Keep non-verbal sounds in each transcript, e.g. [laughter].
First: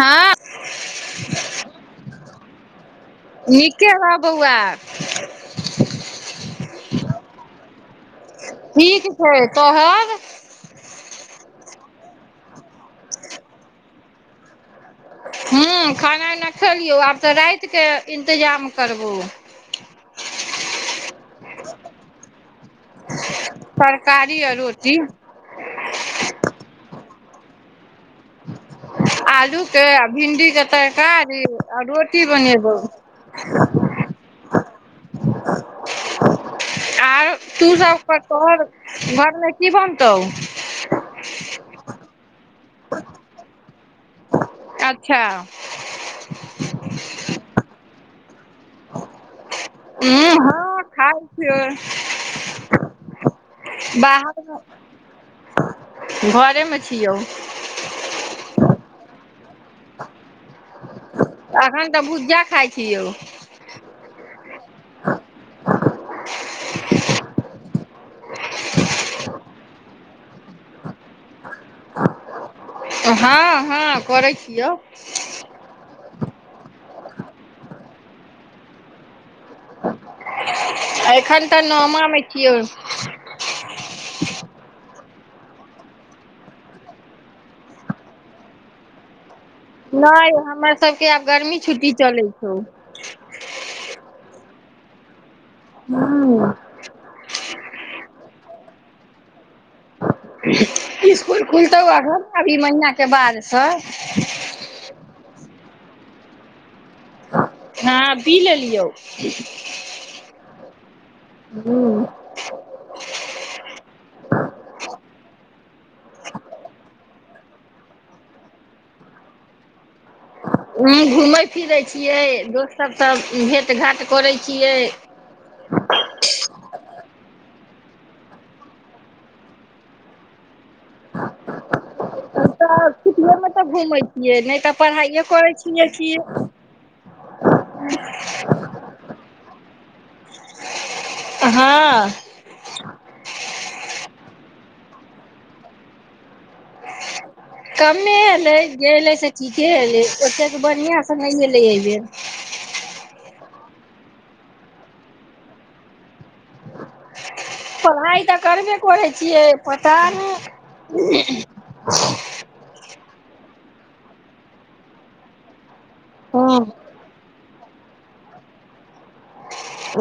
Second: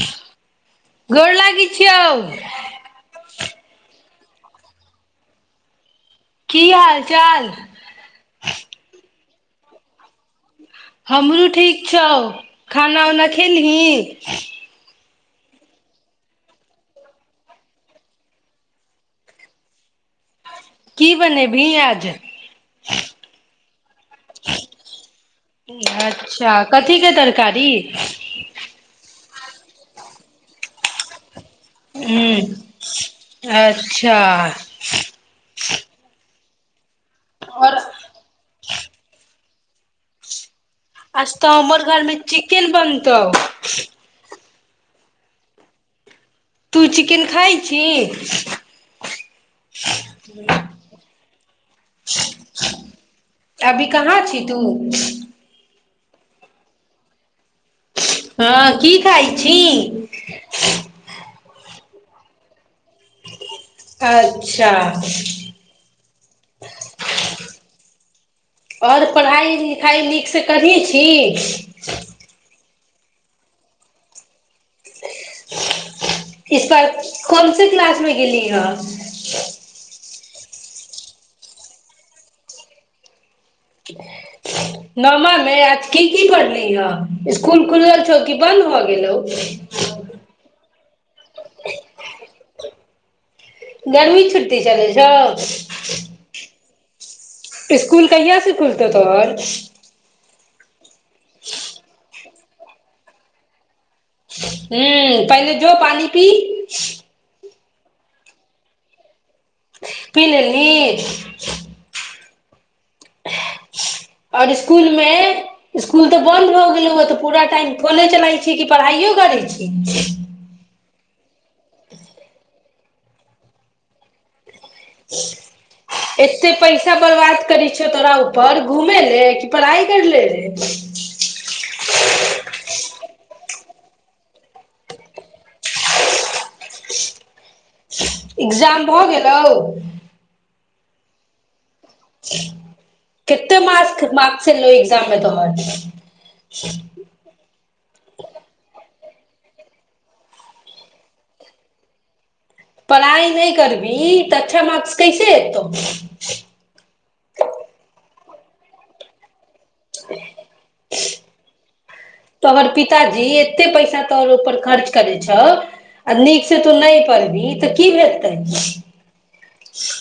हँ गोर लागय छियौ नीके रह बौआ की हाल चाल ठीक छै तोहर हमरो ठीक छौ खाना उना खेलही ह्म्म खाना उना खेलियौ आब तऽ रातिकेँ इन्तजाम करबू की बनेबिहीं आज तरकारी आ रोटी अच्छा कथी के तरकारी आलू के भिंडी के तरकारी रोटी ठीक बनेबौ अच्छा आर तू और सब कह तोहर घरमे कि बनतौ आज तऽ अमर घरमे चिकेन बनतौ अच्छा तू चिकेन खाइ छी ह फर अभी कहाँ छी तू बाहरमे घरेमे छियौ हँ की खइ अहन त भुजा खाइ छियौ अच्छा [unintelligible] आओर पढ़ाइ लिखाइ नीकसँ करी छी हँ हँ करै छियौ इसपार कोन से क्लास मे गेली हन एखन तऽ नमा छियै नौमा मे आज की की पढ़ली ह इसकुल खुजल छौ की बन्द भ गेलौ नहि हमर सबके आब गर्मी छुट्टी चलै छौ गर्मी छुट्टी छलै छौ ह इसकुल कहियास से खुलतौ तोहर इसकुल खुलतौ आ घन अभी महीनाके बादसँ हू पहिने जो पानि पी हँ पी लेलियौ पी लेलहीं आओर इसकुलमे इसकुल तऽ बन्द भऽ गेलहुँ ह तऽ पूरा टाइम फोने चलाइ छी कि पढ़ाइओ करै छी उ घूमे फिरे छीये दोस्त सब सब भेंट घाट करे एते पैसा बर्बाद बात करै छै तोरा ऊपर घूमे ले कि पढ़ाइ कर ले रहे त त [inaudible] समे तऽ घुमै छियै नहि तऽ पढ़ाइए करै छियै क एग्जाम भऽ गेल तउ हँ कते मास मार्क्स मा छलो एक्जाम मे तोहर कमे एलै गेलै से ठीके एलै ओतेक त बढ़िआँसँ नहि अलै एहि बेर पढ़ाइ नहि करबी तऽ अच्छा मार्क्स कैसे एतौ पढ़ाइ तऽ करबे करै छियै पता नहि तऽहर पिताजी कते पैसा तोहर पर खर्च करे छौ नीक से हँ तू नहि पढ़वहीं तऽ की हैतेय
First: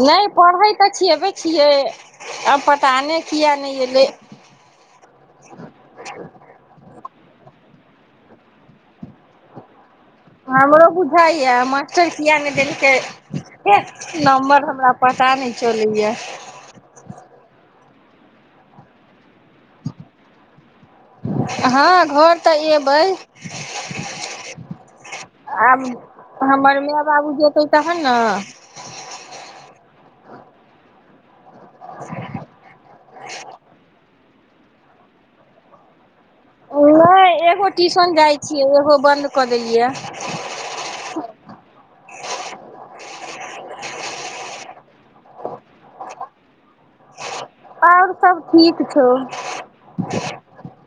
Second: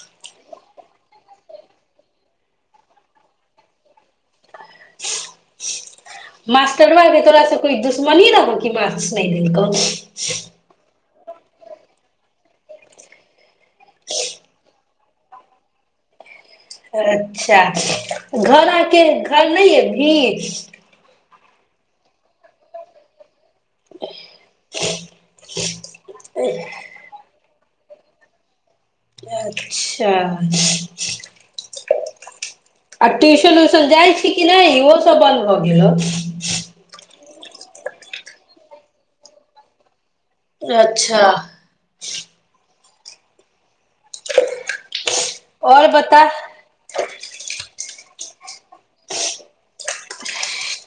नहि पढ़है तऽ छैबे छियै आब पता नहि किया नहि एलै मास्टरबा जें तोरा से कोइ दुश्मनी रहेय कि मार्क्स नहि देलकौ हाँ हमरो य मास्टर किया नहि देलकै नम्बर हमरा पता नहि चलय या अच्छा घर आके घर नहि एबीहींन हँ घर तऽ एबै आ हमर माँ बाबू जेतै तहन अच्छा [unintelligible] [unintelligible] आ ट्यूशन उ्यशन जाइ छी कि नहि इहोसभ बन्द भऽ गेलहु ह एगो ट्यूशन जाइ छियै एगो बन्द कऽ देलियै अच्छा [inaudible] आओर बता आओर सब ठीक छौ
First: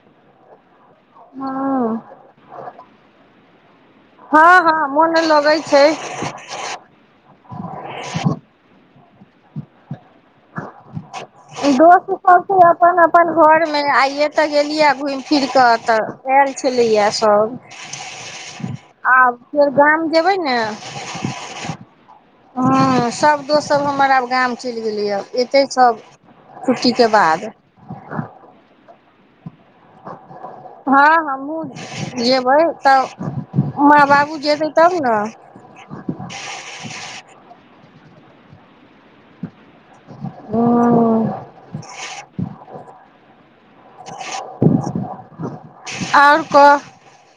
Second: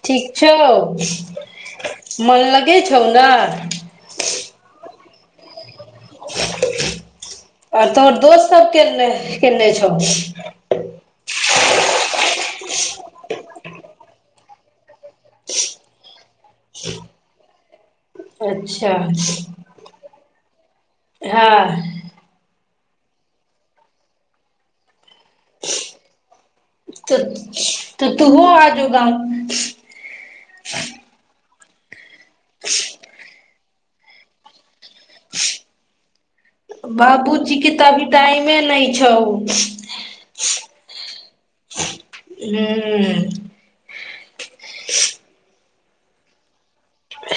ठीक हँ छो मन लगै छौ ने हँ हँ मोन लगै छै आर तोहर दोस्त सब केने केने छौ ई दोस्तसभ छै अपन अपन घरमे आइ एतऽ गेलियै घुमि फिर कऽ तऽ आयल छलैया सभ अच्छा आ फेर गाम जेयबै ने हँ हँ सभ दोस्तसभ हमर आब गाम चलि गेलैए अयतै सभ छुट्टीके त बाद तऽ तू आ होगा हँ हमहूँ जेयबै तब माँ बाबू जेतै तब ने बाबूजीे तऽभी टाइमे नहि छौ ह हू आओर कह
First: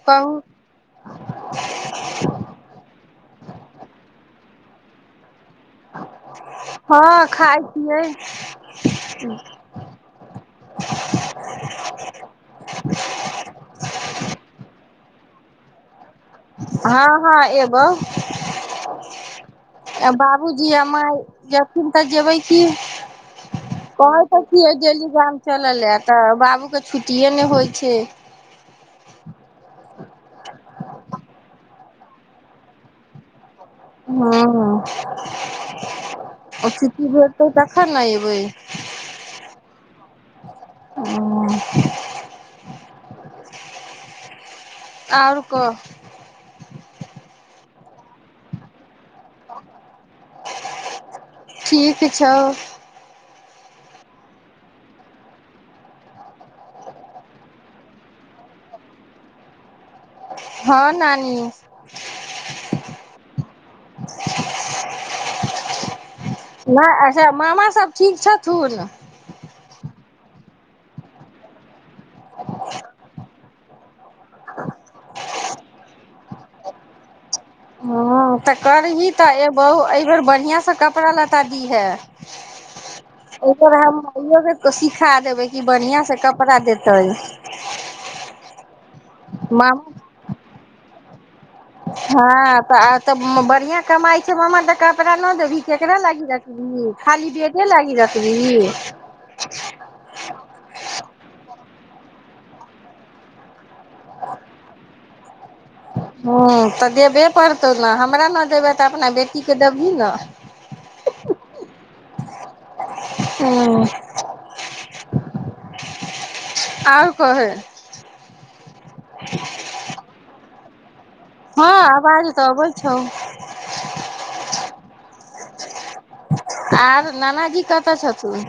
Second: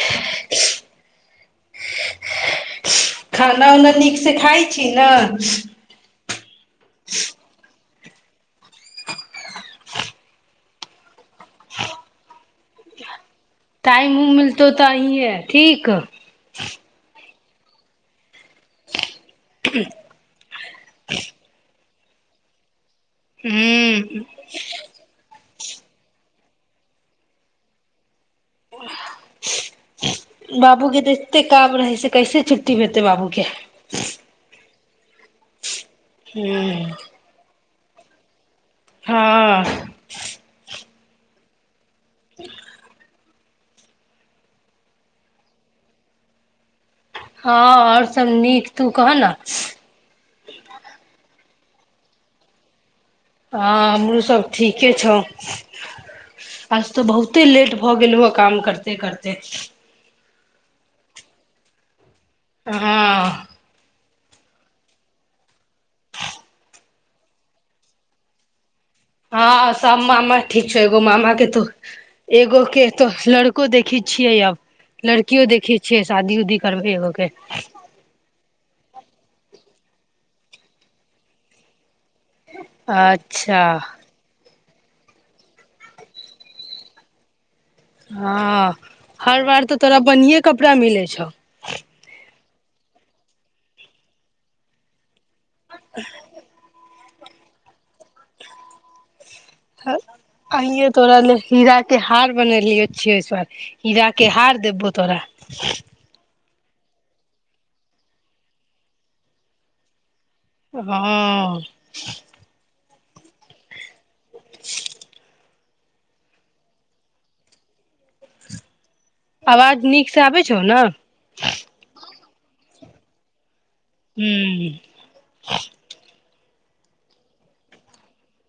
कहू खाना उना नीकसँ खाइ छी ने हँ खाइ छियै टाइम ह मिलतौ तऽ अही ह ठीक हँ हँ ए बो बाबूजी आ माय ए न तऽ जेबै की आओर कह त की गेली गाम चलल तऽ बाबू के छुट्टीे ने होइ छै ह बाबू के तऽ एते काम रहै छै कैसे छुट्टी हेतै बाबूके हँ हँ हूँ [unintelligible] ओ च की भेलतऽ त कना बै हँ ह आओर को हँ आओर सब नीक तू कहह ने ठीक छौ हँ हमरोसभ ठीके छौ आज तऽ बहुते लेट भऽ गेलहुौ काम करिते करिते हँ नानी हुँ [unintelligible] नहि अच्छा मामा सब ठीक छथुन हँ सब मामा ठीक छौ एगो मामा के तो एगो के तो लड़को देखे छियै अब लड़कियो देखे छियै शादी उदी करबै एगो के ह तऽ करही तऽ ए बहु एहि बेेर बढ़िआँसँ कपड़ा लत्ता दीहे ओ अच्छा तोरा हम खुय सिखा देबै कि बढ़िआं से कपड़ा देतै हँ हर बार तऽ तोरा मामा बढ़े कपड़ा मिले छै छौ हँ तऽ आ तऽ बढ़िआ कमाइ छै मा करा न देबी केकरा लागि रख दी खाली बेटे लागि रखबिहीं अइए तोरा लेल हीरा के हार बनेलिय छियै इस बार हीरााक के हार देबबो तोरा हूँ तऽ देबे पड़तौ ने हमरा ने देबै तऽ अपना बेटीके देबही ने हँ ह आउर कहे आवाज नीक से आबै छै छौ न हँ आवाज तऽ अबै छौ हुँ आर नानाजी कतऽ छथुन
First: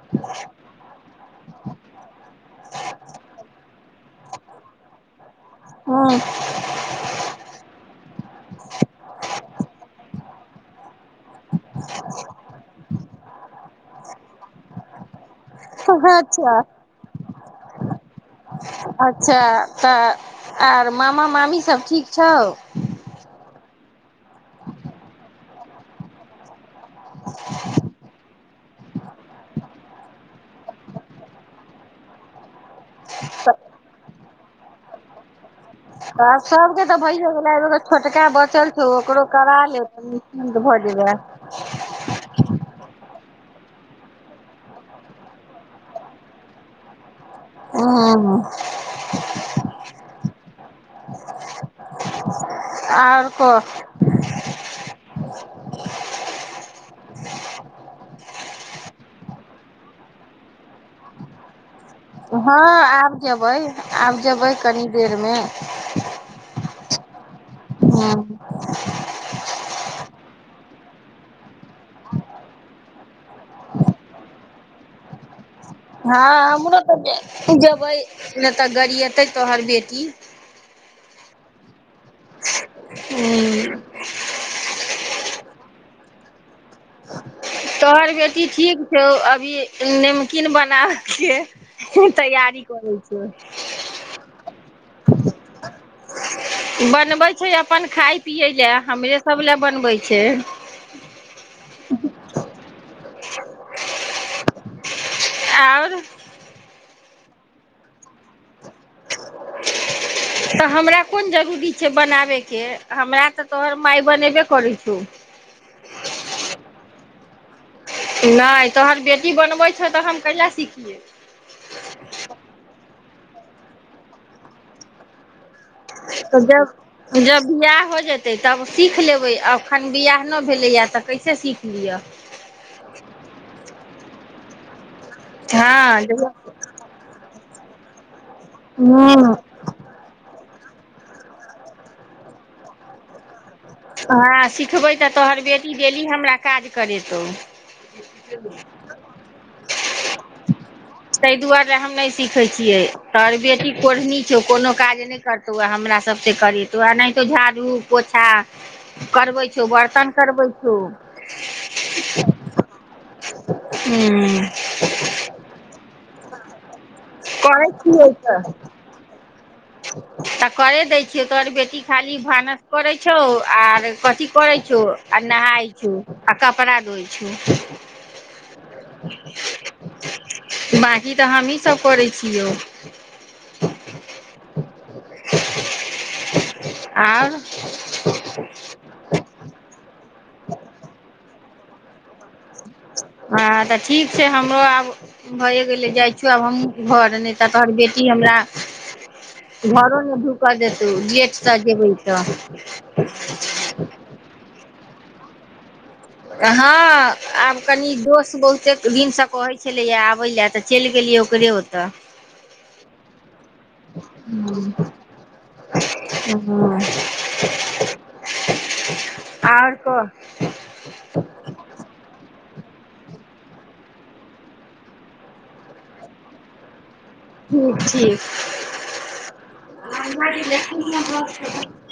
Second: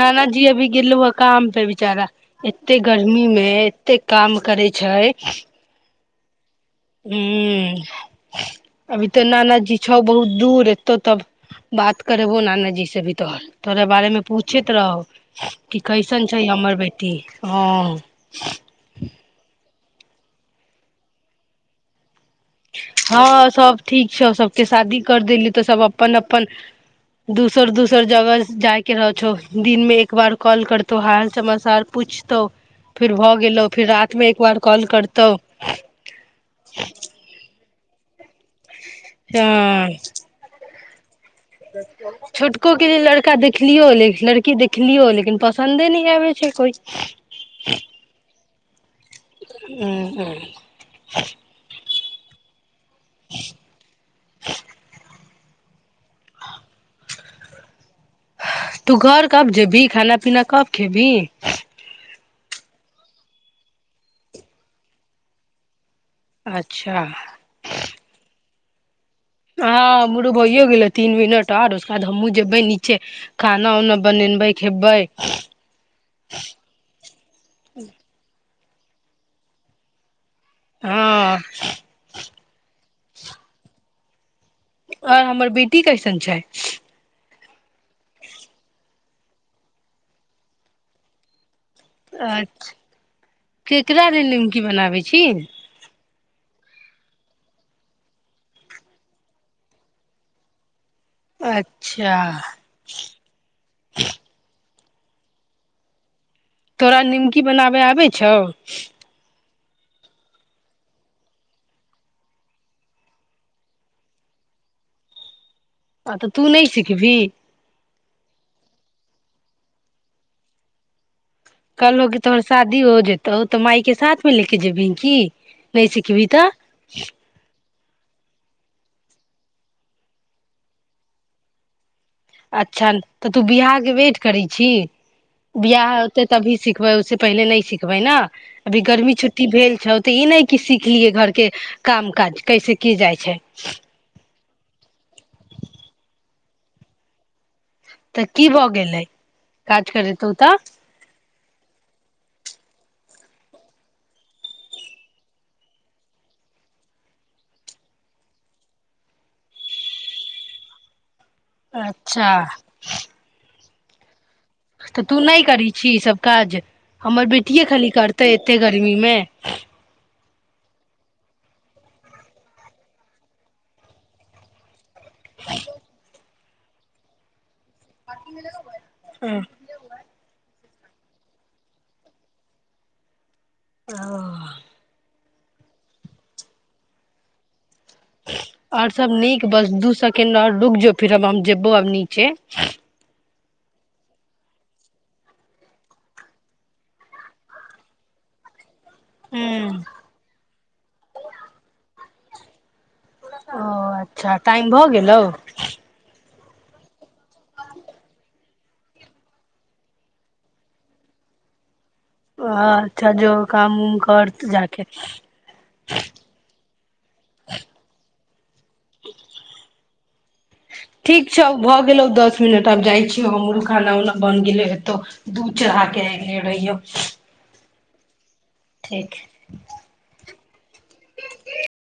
नाना जी अभी गेलोया काम पे बिचारा एते गर्मी मे कते काम करै छै हुँ हुँ अभी तऽ नानाजी छौ बहुत दूर तो तब बात करेबो नाना जी से भी तोहर तोरा बारेमे पूछैत रहौ कि कैसन छै अच्छा हमर बेटी हँ अच्छा तऽ आर मामा मामी सब ठीक छौ हँ सब ठीक छौ सबके शादी कर देली तु सब अपन अपन दूसर दूसर जगह जायके रह छौ दिनमे एक बार कॉल करतौ हाल समाचार पूछतौ फिर भऽ गेलो फिर रात मे एक वार कॉल करतौ आ सबके तऽ भइ छोटका ब चल ओकरो करा ले हँ किय छोटको के जे लड़का देखलियो हन देख लड़की देखलियौ लेकिन पसन्दे नहि आबै छै कोइ ह आ आओर कह उ [inaudible] [inaudible] तू घर कब जेबी खाना पीना कब खेबी हँ आब जबै आब जबै कनि देरमे अच्छा हँ आ मरू भइयो गेले तीन मिनट आर उसके बाद हमहूँ जेबै नीचे खाना उना बनेबै खेबै हँ हमर तऽ पूजा भइ तऽ गड़ एतै तो हर बेटी हँ ह आओर हमर बेटी कैसन छै तोहर बेटी ठीक छौ अभी नमकीन बना अच्छा केकरा दिन नीमकी बना बनाबै छी बनबै छै अपन खाय पियै लए हमरे सभ लए बनबै छै अच्छा [unintelligible] आओर तोरा निमकी बनाबे आबै छौ तऽ हमरा कोन जरूरी छै बनाबयके हमरा तऽ तोहर माय बनेबे करै छौ आ तऽ तू नहि सिख भी नहि तोहर बेटी बनबै छौ तऽ हम कहिआा सिखियै कल हो की तोहर शादी हो जेतै तऽ ओ तऽ मााय के साथ मे ले के जेबिं की नहि सिखबही त तऽ जब जाय हो जेतै तब सीख लेबै अखन बियहनो भेलैय तऽ कैसे सीख लिअ अच्छा तऽ तू बियाहके वेट करै छी बियाह हँ होते तभी सिखबै उे पहिले नी सीखबै देखबै ने अभी गर्मी छुट्टी भेल छौ तऽ ई नहि की सिखलियै घरके काम काज कैसे की जाइ छै हँ सिखबै तऽ तोहर बेटी डेली हमरा काज करेतहु तऽ की भऽ गेलै काज करेतौ तऽ ताहि दुआरे हम नहि सीखै छियै तोहर बेटी कोढ़नी छौ कोनो काज नहि करतौ व हमरा सभ त करेतौनाहितो झाड़ू पोछा करबै छौ बर्तन करबै छौ अच्छा हुँ तऽ तू नहि करी छीह ईसभ काज हमर बेटिे करै खाली छियै करतै तऽ एते गर्मी मे [unintelligible] तऽ करे दैत छियौ तोहर बेटी खाली भानस करैत छौ आर कथी करैत छौ आ नहााय छौ आ कपड़ा धोइ छौ हुँ बाँकी तऽ हमहीँ सभ करै छियौ हाँ अ आओर ओर सब नीक बस दू सेकेंड जो फिरब हम जेब आब नीचे हँ तऽ ठीक छै हमरो आब भऽ गेलै जाइ छी आब हमहूँ घर नहि तऽ तोहर बेटी हमरा हूँ घरो ने ढूक देतौ गेट द जेबै [inaudible] ओ अच्छा टाइम भऽ गेलौ [inaudible] हँ आब कनि दोस बहुत कतेक दिनसँ कहै छलैया आबै लए तऽ चलि गेलियै ओकरे ओतऽ अच्छा जो काम उम करत जाके हँ आओर कह हुँ आब जाइ छी हमहूँ खाना उना बनि गेलैए एतौ दूध चढ़ा कऽ आबि गेल रहियौ। पूछीय ठीक [unintelligible]